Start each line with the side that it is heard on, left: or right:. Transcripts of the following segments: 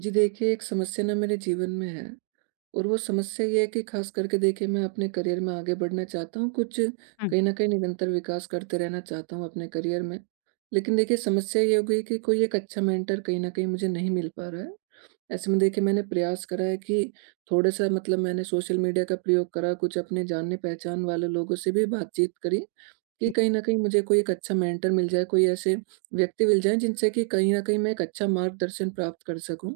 right: जी देखिए, एक समस्या ना मेरे जीवन में है और वो समस्या ये है कि ख़ास करके देखिए मैं अपने करियर में आगे बढ़ना चाहता हूँ, कुछ
left: हुँ,
right: कहीं न कहीं निरंतर विकास करते रहना चाहता हूँ अपने करियर में। लेकिन देखिए समस्या ये हो गई कि कोई एक अच्छा मेंटर कहीं न कहीं मुझे नहीं मिल पा रहा है। ऐसे में देखिए मैंने प्रयास करा है कि थोड़ा-सा मतलब मैंने सोशल मीडिया का प्रयोग करा, कुछ अपने जाने-पहचान वाले लोगों से भी बातचीत करी, कि कहीं न कहीं मुझे कोई एक अच्छा मेंटर मिल जाए, कोई ऐसे व्यक्ति मिल जाएँ जिनसे कि कहीं न कहीं मैं एक अच्छा मार्गदर्शन प्राप्त कर सकूँ।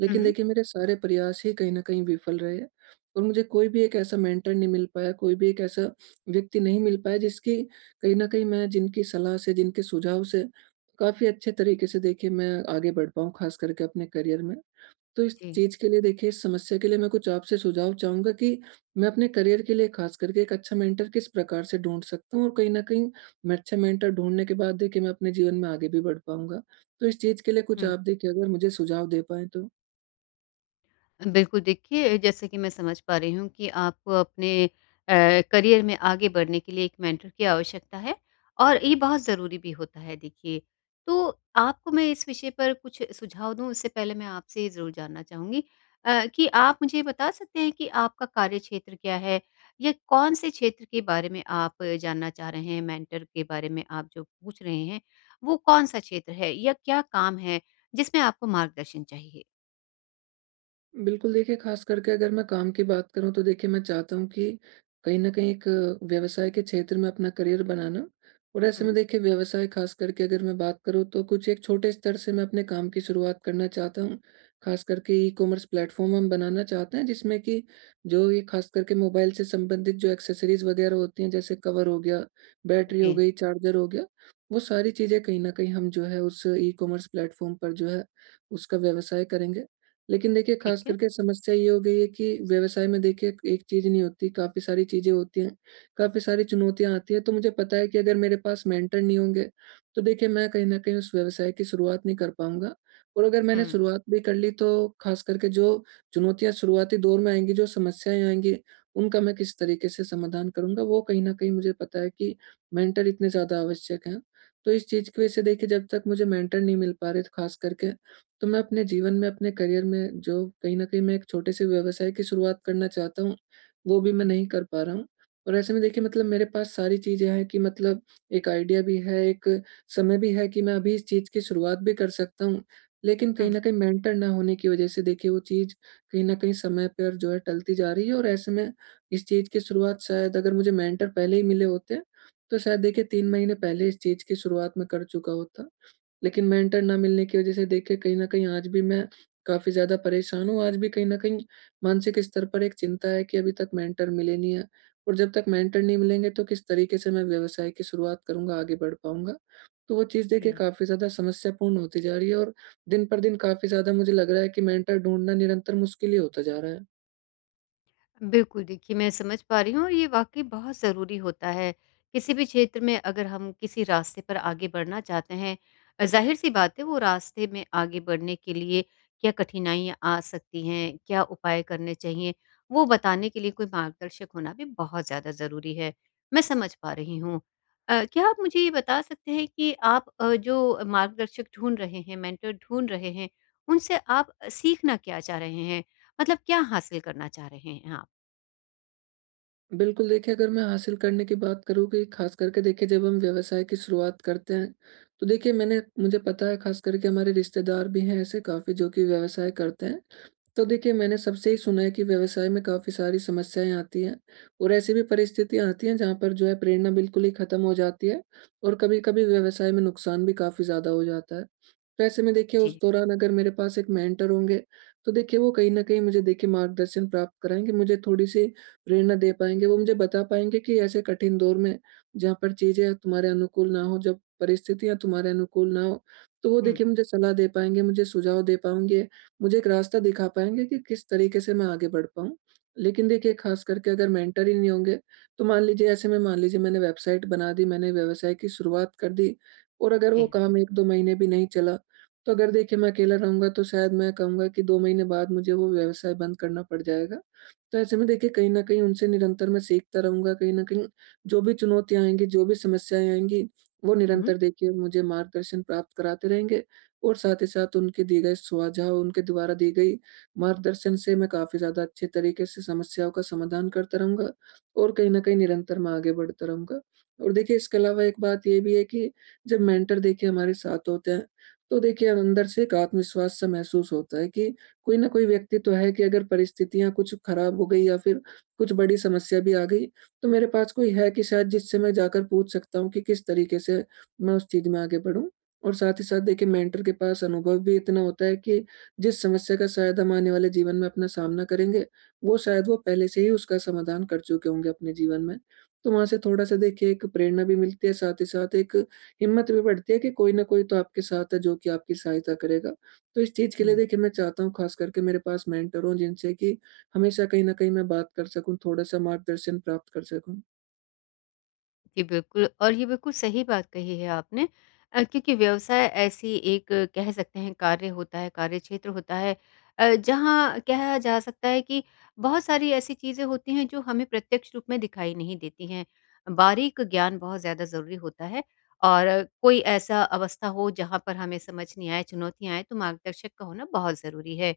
right: लेकिन
left: हुँ।
right: देखिए मेरे सारे प्रयास ही कहीं न कहीं विफल रहे और मुझे कोई भी एक ऐसा मेंटर नहीं मिल पाया, कोई भी एक ऐसा व्यक्ति नहीं मिल पाया जिसकी कहीं न कहीं मैं जिनकी सलाह से, जिनके सुझाव से काफ़ी अच्छे तरीके से देखिए मैं आगे बढ़ पाऊँ ख़ास करके अपने करियर में। तो इस
left: जी,
right: चीज़ के लिए देखिए इस समस्या के लिए मैं कुछ आपसे सुझाव चाहूँगा कि मैं अपने करियर के लिए ख़ास करके एक अच्छा मेंटर किस प्रकार से ढूँढ सकता हूँ और कहीं न कहीं मैं अच्छा मेंटर ढूँढने के बाद देखिए मैं अपने जीवन में आगे भी बढ़ पाऊँगा। तो इस चीज़ के लिए कुछ
left: हुँ।
right: आप देखिए अगर मुझे सुझाव दे पाएँ तो?
left: बिल्कुल, देखिए जैसे कि मैं समझ पा रही हूँ कि आपको अपने करियर में आगे बढ़ने के लिए एक मेंटर की आवश्यकता है और ये बहुत ज़रूरी भी होता है देखिए। तो आपको मैं इस विषय पर कुछ सुझाव दूँ उससे पहले मैं आपसे ये ज़रूर जानना चाहूँगी कि आप मुझे बता सकते हैं कि आपका कार्यक्षेत्र क्या है? या कौन-से क्षेत्र के बारे में आप जानना चाह रहे हैं मेंटर के बारे में आप जो पूछ रहे हैं, वो कौन-सा क्षेत्र है या क्या काम है जिसमें आपको मार्गदर्शन चाहिए?
right: बिल्कुल देखिए, ख़ास करके अगर मैं काम की बात करूँ तो देखिए मैं चाहता हूँ कि कहीं न कहीं एक व्यवसाय के क्षेत्र में अपना करियर बनाना और ऐसे
left: हुँ,
right: में देखिए व्यवसाय ख़ास करके अगर मैं बात करूँ तो कुछ एक छोटे स्तर से मैं अपने काम की शुरुआत करना चाहता हूँ। ख़ास करके ई-कॉमर्स प्लेटफ़ॉर्म हम बनाना चाहते हैं जिसमें कि जो ये ख़ास करके मोबाइल से संबंधित जो एक्सेसरीज़ वग़ैरह होती हैं, जैसे कवर हो गया, बैटरी हो
left: जी,
right: गई, चार्जर हो गया, वो सारी चीज़ें कहीं न कहीं हम जो है उस ई-कॉमर्स प्लेटफ़ॉर्म पर जो है उसका व्यवसाय करेंगे। लेकिन देखिए ख़ास
left: ठीक है।
right: करके समस्या ये हो गई है कि व्यवसाय में देखिए एक चीज़ नहीं होती, काफ़ी सारी चीज़ें होती हैं, काफ़ी सारी चुनौतियाँ आती हैं। तो मुझे पता है कि अगर मेरे पास मेंटर नहीं होंगे, तो देखिए मैं कहीं न कहीं उस व्यवसाय की शुरुआत नहीं कर पाऊँगा और अगर
left: हुँ,
right: मैंने शुरुआत भी कर ली, तो ख़ास करके जो चुनौतियाँ शुरुआती दौर में आएँगी, जो समस्याएँ आएँगी, उनका मैं किस तरीके से समाधान करूँगा, वो कहीं न कहीं मुझे पता है कि मेंटर इतने ज़्यादा आवश्यक हैं। तो इस चीज़ की वजह से देखिए जब तक मुझे मेंटर नहीं मिल पा रहे ख़ास करके, तो मैं अपने जीवन में, अपने करियर में जो कहीं न कहीं मैं एक छोटे-से व्यवसाय की शुरुआत करना चाहता हूँ, वो भी मैं
left: जी।
right: नहीं कर पा रहा हूँ। और ऐसे में देखिए मतलब मेरे पास सारी चीज़ें हैं कि मतलब एक आइडिया भी है, एक समय भी है कि मैं अभी इस चीज़ की शुरुआत भी कर सकता हूँ। लेकिन
left: हुँ,
right: कहीं न कहीं मेंटर ना होने की वज़ह से देखिए वो चीज़ कहीं न कहीं समय पर जो है टलती जा रही है और ऐसे में इस चीज़ की शुरुआत, शायद अगर मुझे मेंटर पहले ही मिले होते, तो शायद देखिए 3 महीने पहले इस चीज़ की शुरुआत मैं कर चुका होता। लेकिन मेंटर ना मिलने की वज़ह से देखिए कहीं न कहीं आज भी मैं काफ़ी ज़्यादा परेशान हूँ। आज भी कहीं न कहीं मानसिक स्तर पर एक चिंता है कि अभी तक मेंटर मिले नहीं हैं और जब तक मेंटर नहीं मिलेंगे, तो किस तरीके से मैं व्यवसाय की शुरुआत करूँगा, आगे बढ़ पाऊँगा। तो वो चीज़
left: जी।
right: देखिए काफ़ी ज़्यादा समस्यापूर्ण होती जा रही है और दिन पर दिन काफ़ी ज़्यादा मुझे लग रहा है कि मेंटर ढूँढना निरंतर मुश्किल ही होता जा रहा है।
left: बिल्कुल देखिए मैं समझ पा रही हूँ और ये वाकई बहुत ज़रूरी होता है। किसी भी क्षेत्र में अगर हम किसी रास्ते पर आगे बढ़ना चाहते हैं ज़ाहिर-सी बात है वो रास्ते में आगे बढ़ने के लिए क्या कठिनाइयाँ आ सकती हैं, क्या उपाय करने चाहिए, वो बताने के लिए कोई मार्गदर्शक होना भी बहुत ज़्यादा ज़रूरी है। मैं समझ पा रही हूँ। क्या आप मुझे ये बता सकते हैं कि आप जो मार्गदर्शक ढूँढ रहे हैं, मेंटर ढूँढ रहे हैं, उनसे आप सीखना क्या चाह रहे हैं? मतलब क्या हासिल करना चाह रहे हैं आप?
right: बिल्कुल देखिए, अगर मैं हासिल करने की बात करूँ कि ख़ास करके देखिए जब हम व्यवसाय की शुरुआत करते हैं, तो देखिए मैंने मुझे पता है ख़ास करके हमारे रिश्तेदार भी हैं ऐसे काफ़ी जो कि व्यवसाय करते हैं। तो देखिए मैंने सबसे ही सुना है कि व्यवसाय में काफ़ी सारी समस्याएँ आती हैं और ऐसी भी परिस्थितियाँ आती हैं जहाँ पर जो है प्रेरणा बिल्कुल ही ख़त्म हो जाती है और कभी-कभी व्यवसाय में नुकसान भी काफ़ी ज़्यादा हो जाता है। तो ऐसे में देखिए उस
left: जी।
right: दौरान अगर मेरे पास एक मेंटर होंगे, तो देखिए वो कहीं न कहीं मुझे देखिए मार्गदर्शन प्राप्त कराएँगे, मुझे थोड़ी-सी प्रेरणा दे पाएँगे। वो मुझे बता पाएँगे कि ऐसे कठिन दौर में जहाँ पर चीज़ें तुम्हारे अनुकूल ना हो, जब परिस्थितियाँ तुम्हारे अनुकूल ना हो, तो वो
left: हुँ,
right: देखिए मुझे सलाह दे पाएँगे, मुझे सुझाव दे पाएँगे, मुझे एक रास्ता दिखा पाएँगे कि किस तरीके से मैं आगे बढ़ पाऊँ। लेकिन देखिए ख़ास करके अगर मेंटर ही नहीं होंगे, तो मान लीजिए ऐसे में मान लीजिए मैंने वेबसाइट बना दी, मैंने व्यवसाय की शुरुआत कर दी और अगर वो
left: जी।
right: काम 1-2 महीने भी नहीं चला, तो अगर देखिए मैं अकेला रहूँगा, तो शायद मैं कहूँगा कि 2 महीने बाद मुझे वो व्यवसाय बंद करना पड़ जाएगा। तो ऐसे में देखिए कहीं न कहीं उनसे निरंतर मैं सीखता रहूँगा, कहीं न कहीं जो भी चुनौतियाँ आएँगी, जो भी समस्याएँ आएँगी, वो
left: हुँ,
right: निरंतर देखिए मुझे मार्गदर्शन प्राप्त कराते रहेंगे और साथ ही साथ उनके दिए गए सुझाव, उनके द्वारा दी गई मार्गदर्शन से मैं काफ़ी ज़्यादा अच्छे तरीके से समस्याओं का समाधान करता रहूँगा और कहीं न कहीं निरंतर मैं आगे बढ़ता रहूँगा। और देखिए इसके अलावा एक बात ये भी है कि जब मेंटर देखिए हमारे साथ होते हैं, तो देखिए अंदर से एक आत्मविश्वास-सा महसूस होता है कि कोई ना कोई व्यक्ति तो है कि अगर परिस्थितियाँ कुछ खराब हो गई या फिर कुछ बड़ी समस्या भी आ गई, तो मेरे पास कोई है कि शायद जिससे मैं जाकर पूछ सकता हूँ कि किस तरीके से मैं उस चीज़ में आगे बढ़ूँ। और साथ ही साथ देखिए मेंटर के पास अनुभव भी इतना होता है कि जिस समस्या का शायद हम आने वाले जीवन में अपना सामना करेंगे, वो शायद वो पहले से ही उसका समाधान कर चुके होंगे अपने जीवन में। तो वहाँ से थोड़ा-सा देखिए एक प्रेरणा भी मिलती है, साथ ही साथ एक हिम्मत भी बढ़ती है कि कोई ना कोई तो आपके साथ है जो कि आपकी सहायता करेगा। तो इस चीज़ के लिए
left: हुँ।
right: देखिए मैं चाहता हूँ ख़ास करके मेरे पास मेंटर हों जिनसे कि हमेशा कहीं न कहीं मैं बात कर सकूँ, थोड़ा-सा मार्गदर्शन प्राप्त कर सकूँ।
left: जी, बिल्कुल और ये बिल्कुल सही बात कही है आपने क्योंकि व्यवसाय ऐसी एक कह सकते हैं कार्य होता है, कार्यक्षेत्र होता है जहाँ कहा जा सकता है कि बहुत सारी ऐसी चीज़ें होती हैं जो हमें प्रत्यक्ष रूप में दिखाई नहीं देती हैं। बारीक ज्ञान बहुत ज़्यादा ज़रूरी होता है और कोई ऐसा अवस्था हो जहाँ पर हमें समझ नहीं आए, चुनौतियाँ आएँ, तो मार्गदर्शक का होना बहुत ज़रूरी है।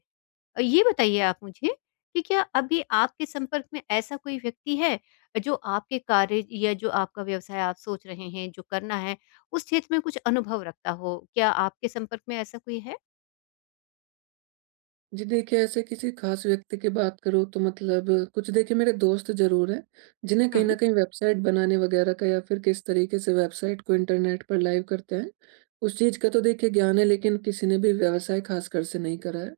left: ये बताइए आप मुझे कि क्या अभी आपके संपर्क में ऐसा कोई व्यक्ति है जो आपके कार्य या जो आपका व्यवसाय आप सोच रहे हैं जो करना है उस क्षेत्र में कुछ अनुभव रखता हो? क्या आपके संपर्क में ऐसा कोई है?
right: जी देखिए, ऐसे किसी ख़ास व्यक्ति की बात करूँ तो मतलब कुछ देखिए मेरे दोस्त ज़रूर हैं, जिन्हें कहीं न
left: हुँ,
right: कहीं वेबसाइट बनाने वग़ैरह का या फिर किस तरीके से वेबसाइट को इंटरनेट पर लाइव करते हैं, उस चीज़ का तो देखिए ज्ञान है, लेकिन किसी ने भी व्यवसाय ख़ासकर से नहीं करा है।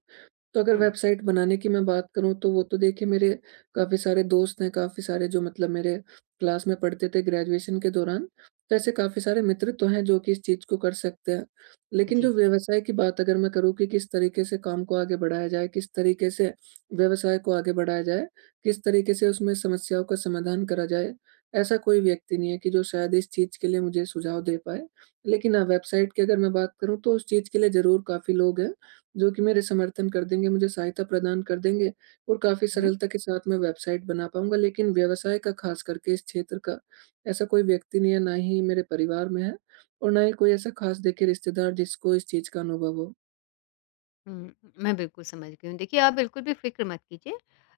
right: तो अगर
left: हुँ,
right: वेबसाइट बनाने की मैं बात करूँ, तो वो तो देखिए मेरे काफ़ी सारे दोस्त हैं, काफ़ी सारे जो मतलब मेरे क्लास में पढ़ते थे ग्रेजुएशन के दौरान, तो ऐसे काफ़ी सारे मित्र तो हैं जो कि इस चीज़ को कर सकते हैं। लेकिन
left: जी।
right: जो व्यवसाय की बात अगर मैं करूँ कि किस तरीके से काम को आगे बढ़ाया जाए, किस तरीके से व्यवसाय को आगे बढ़ाया जाए, किस तरीके से उसमें समस्याओं का समाधान करा जाए, ऐसा कोई व्यक्ति नहीं है कि जो शायद इस चीज़ के लिए मुझे सुझाव दे पाए। लेकिन हाँ, वेबसाइट की अगर मैं बात करूँ, तो उस चीज़ के लिए ज़रूर काफ़ी लोग हैं जो कि मेरे समर्थन कर देंगे, मुझे सहायता प्रदान कर देंगे और काफ़ी सरलता के साथ मैं वेबसाइट बना पाऊँगा। लेकिन व्यवसाय का ख़ास करके इस क्षेत्र का ऐसा कोई व्यक्ति नहीं है, ना ही मेरे परिवार में है और ना ही कोई ऐसा ख़ास देखिए रिश्तेदार जिसको इस चीज़ का अनुभव हो।
left: हुँ, मैं बिल्कुल समझ गई हूँ। देखिए, आप बिल्कुल भी फ़िक्र मत कीजिए।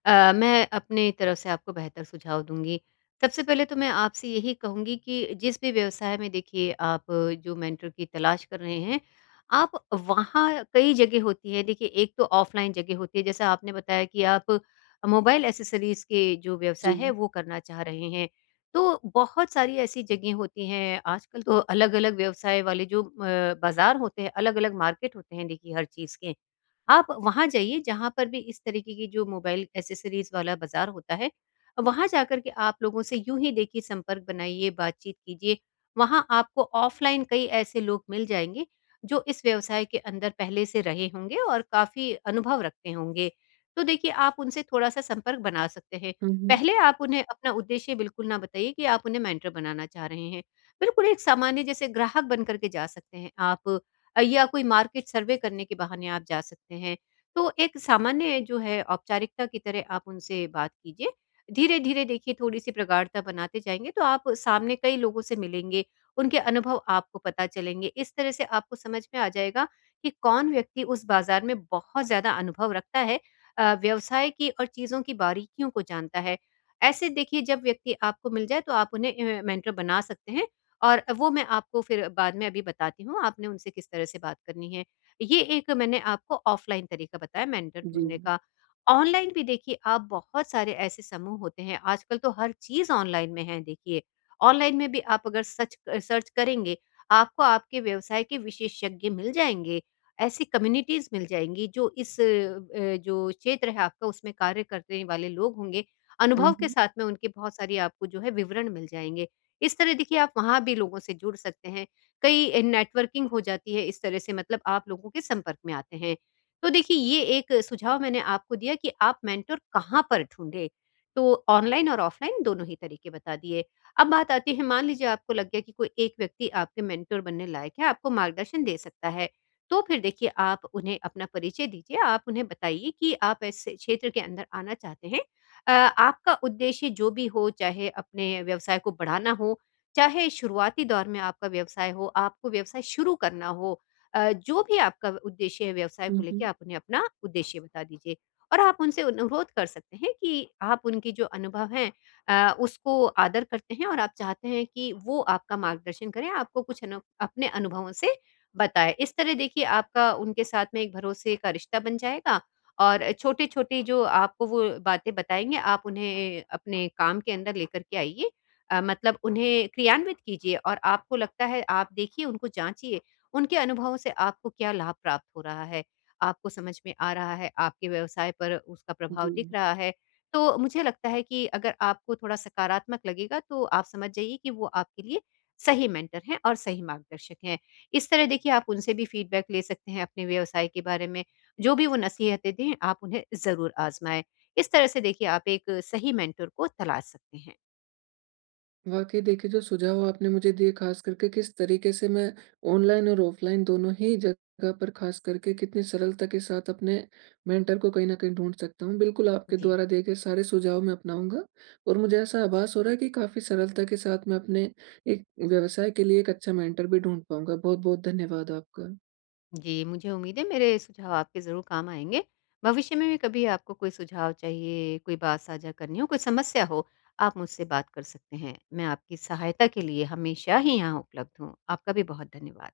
left: मैं अपनी तरफ से आपको बेहतर सुझाव दूँगी। सबसे पहले तो मैं आपसे यही कहूँगी कि जिस भी व्यवसाय में देखिए आप जो मेंटर की तलाश कर रहे हैं, आप वहाँ कई जगह होती है। देखिए, एक तो ऑफ़लाइन जगह होती है, जैसा आपने बताया कि आप मोबाइल एक्सेसरीज़ के जो व्यवसाय
right: जी।
left: है, वो करना चाह रहे हैं। तो बहुत सारी ऐसी जगह होती हैं, आजकल तो अलग-अलग व्यवसाय वाले जो बाज़ार होते हैं, अलग-अलग मार्केट होते हैं देखिए हर चीज़ के। आप वहाँ जाइए जहाँ पर भी इस तरीके की जो मोबाइल एक्सेसरीज़ वाला बाज़ार होता है, वहाँ जाकर के आप लोगों से यूँ ही देखिए संपर्क बनाइए, बातचीत कीजिए। वहाँ आपको ऑफ़लाइन कई ऐसे लोग मिल जाएँगे, जो इस व्यवसाय के अंदर पहले से रहे होंगे और काफ़ी अनुभव रखते होंगे। तो देखिए आप उनसे थोड़ा-सा संपर्क बना सकते हैं।
right: हुँ, हुँ।
left: पहले आप उन्हें अपना उद्देश्य बिल्कुल ना बताइए कि आप उन्हें मेंटर बनाना चाह रहे हैं। बिल्कुल एक सामान्य जैसे ग्राहक बन कर के जा सकते हैं आप। या कोई मार्केट सर्वे करने के बहाने आप जा सकते हैं। तो एक सामान्य जो है औपचारिकता की तरह आप उनसे बात कीजिए। धीरे-धीरे देखिए थोड़ी-सी प्रगाढ़ता बनाते जाएँगे तो आप सामने कई लोगों से मिलेंगे, उनके अनुभव आपको पता चलेंगे। इस तरह से आपको समझ में आ जाएगा कि कौन व्यक्ति उस बाज़ार में बहुत ज़्यादा अनुभव रखता है व्यवसाय की और चीज़ों की बारीकियों को जानता है। ऐसे देखिए जब व्यक्ति आपको मिल जाए तो आप उन्हें मेंटर बना सकते हैं और वो मैं आपको फिर बाद में अभी बताती हूँ, आपने उनसे किस तरह से बात करनी है। ये एक मैंने आपको ऑफ़लाइन तरीका बताया मेंटर
right: जी।
left: ढूँढने का। ऑनलाइन भी देखिए आप बहुत सारे ऐसे समूह होते हैं, आजकल तो हर चीज़ ऑनलाइन में है देखिए। ऑनलाइन में भी आप अगर सच सर्च करेंगे, आपको आपके व्यवसाय के विशेषज्ञ मिल जाएँगे। ऐसी कम्युनिटीज़ मिल जाएँगी जो इस जो क्षेत्र है आपका उसमें कार्य करने वाले लोग होंगे,
right: हुँ,
left: अनुभव के
right: हुँ।
left: साथ में उनके बहुत सारी आपको जो है विवरण मिल जाएँगे। इस तरह देखिए आप वहाँ भी लोगों से जुड़ सकते हैं। कई नेटवर्किंग हो जाती है इस तरह से मतलब आप लोगों के संपर्क में आते हैं। तो देखिए ये एक सुझाव मैंने आपको दिया कि आप मेंटर कहाँ पर ढूँढे? तो ऑनलाइन और ऑफलाइन दोनों ही तरीके बता दिए। अब बात आती है मान लीजिए आपको लग गया कि कोई एक व्यक्ति आपके मेंटर बनने लायक है, आपको मार्गदर्शन दे सकता है। तो फिर देखिए आप उन्हें अपना परिचय दीजिए, आप उन्हें बताइए कि आप ऐसे क्षेत्र के अंदर आना चाहते हैं आपका उद्देश्य जो भी हो, चाहे अपने व्यवसाय को बढ़ाना हो, चाहे शुरुआती दौर में आपका व्यवसाय हो, आपको व्यवसाय शुरू करना हो जो भी आपका उद्देश्य है व्यवसाय
right: हुँ,
left: को लेके
right: हुँ।
left: आप उन्हें अपना उद्देश्य बता दीजिए। और आप उनसे अनुरोध कर सकते हैं कि आप उनके जो अनुभव हैं उसको आदर करते हैं और आप चाहते हैं कि वो आपका मार्गदर्शन करें, आपको कुछ अनु अपने अनुभवों से बताएँ। इस तरह देखिए आपका उनके साथ में एक भरोसे का रिश्ता बन जाएगा और छोटी-छोटी जो आपको वो बातें बताएँगे, आप उन्हें अपने काम के अंदर लेकर के आइए। मतलब उन्हें क्रियान्वित कीजिए और आपको लगता है आप देखिए, उनको जाँचिए, उनके अनुभवों से आपको क्या लाभ प्राप्त हो रहा है, आपको समझ में आ रहा है, आपके व्यवसाय पर उसका प्रभाव
right: जी।
left: दिख रहा है। तो मुझे लगता है कि अगर आपको थोड़ा सकारात्मक लगेगा, तो आप समझ जाइए कि वो आपके लिए सही मेंटर हैं और सही मार्गदर्शक हैं। इस तरह देखिए, आप उनसे भी फीडबैक ले सकते हैं अपने व्यवसाय के बारे में जो भी वो नसीहतें दें, आप उन्हें ज़रूर आज़माएँ। इस तरह से देखिए आप एक सही मेंटर को तलाश सकते हैं।
right: वाकई देखिए जो सुझाव आपने मुझे दिए, खास करके किस तरीके से मैं ऑनलाइन और ऑफलाइन दोनों ही जगह पर खास करके कितनी सरलता के साथ अपने मेंटर को कहीं ना कहीं ढूंढ सकता हूँ। बिल्कुल आपके
left: जी।
right: द्वारा दिए गए सारे सुझाव मैं अपनाऊंगा और मुझे ऐसा आभास हो रहा है कि काफी सरलता के साथ मैं अपने एक व्यवसाय के लिए एक अच्छा मेंटर भी ढूंढ पाऊंगा। बहुत बहुत धन्यवाद आपका।
left: जी, मुझे उम्मीद है मेरे सुझाव आपके ज़रूर काम आएँगे। भविष्य में भी कभी आपको कोई सुझाव चाहिए, कोई बात साझा करनी हो, कोई समस्या हो, आप मुझसे बात कर सकते हैं। मैं आपकी सहायता के लिए हमेशा ही यहाँ उपलब्ध हूँ। आपका भी बहुत धन्यवाद।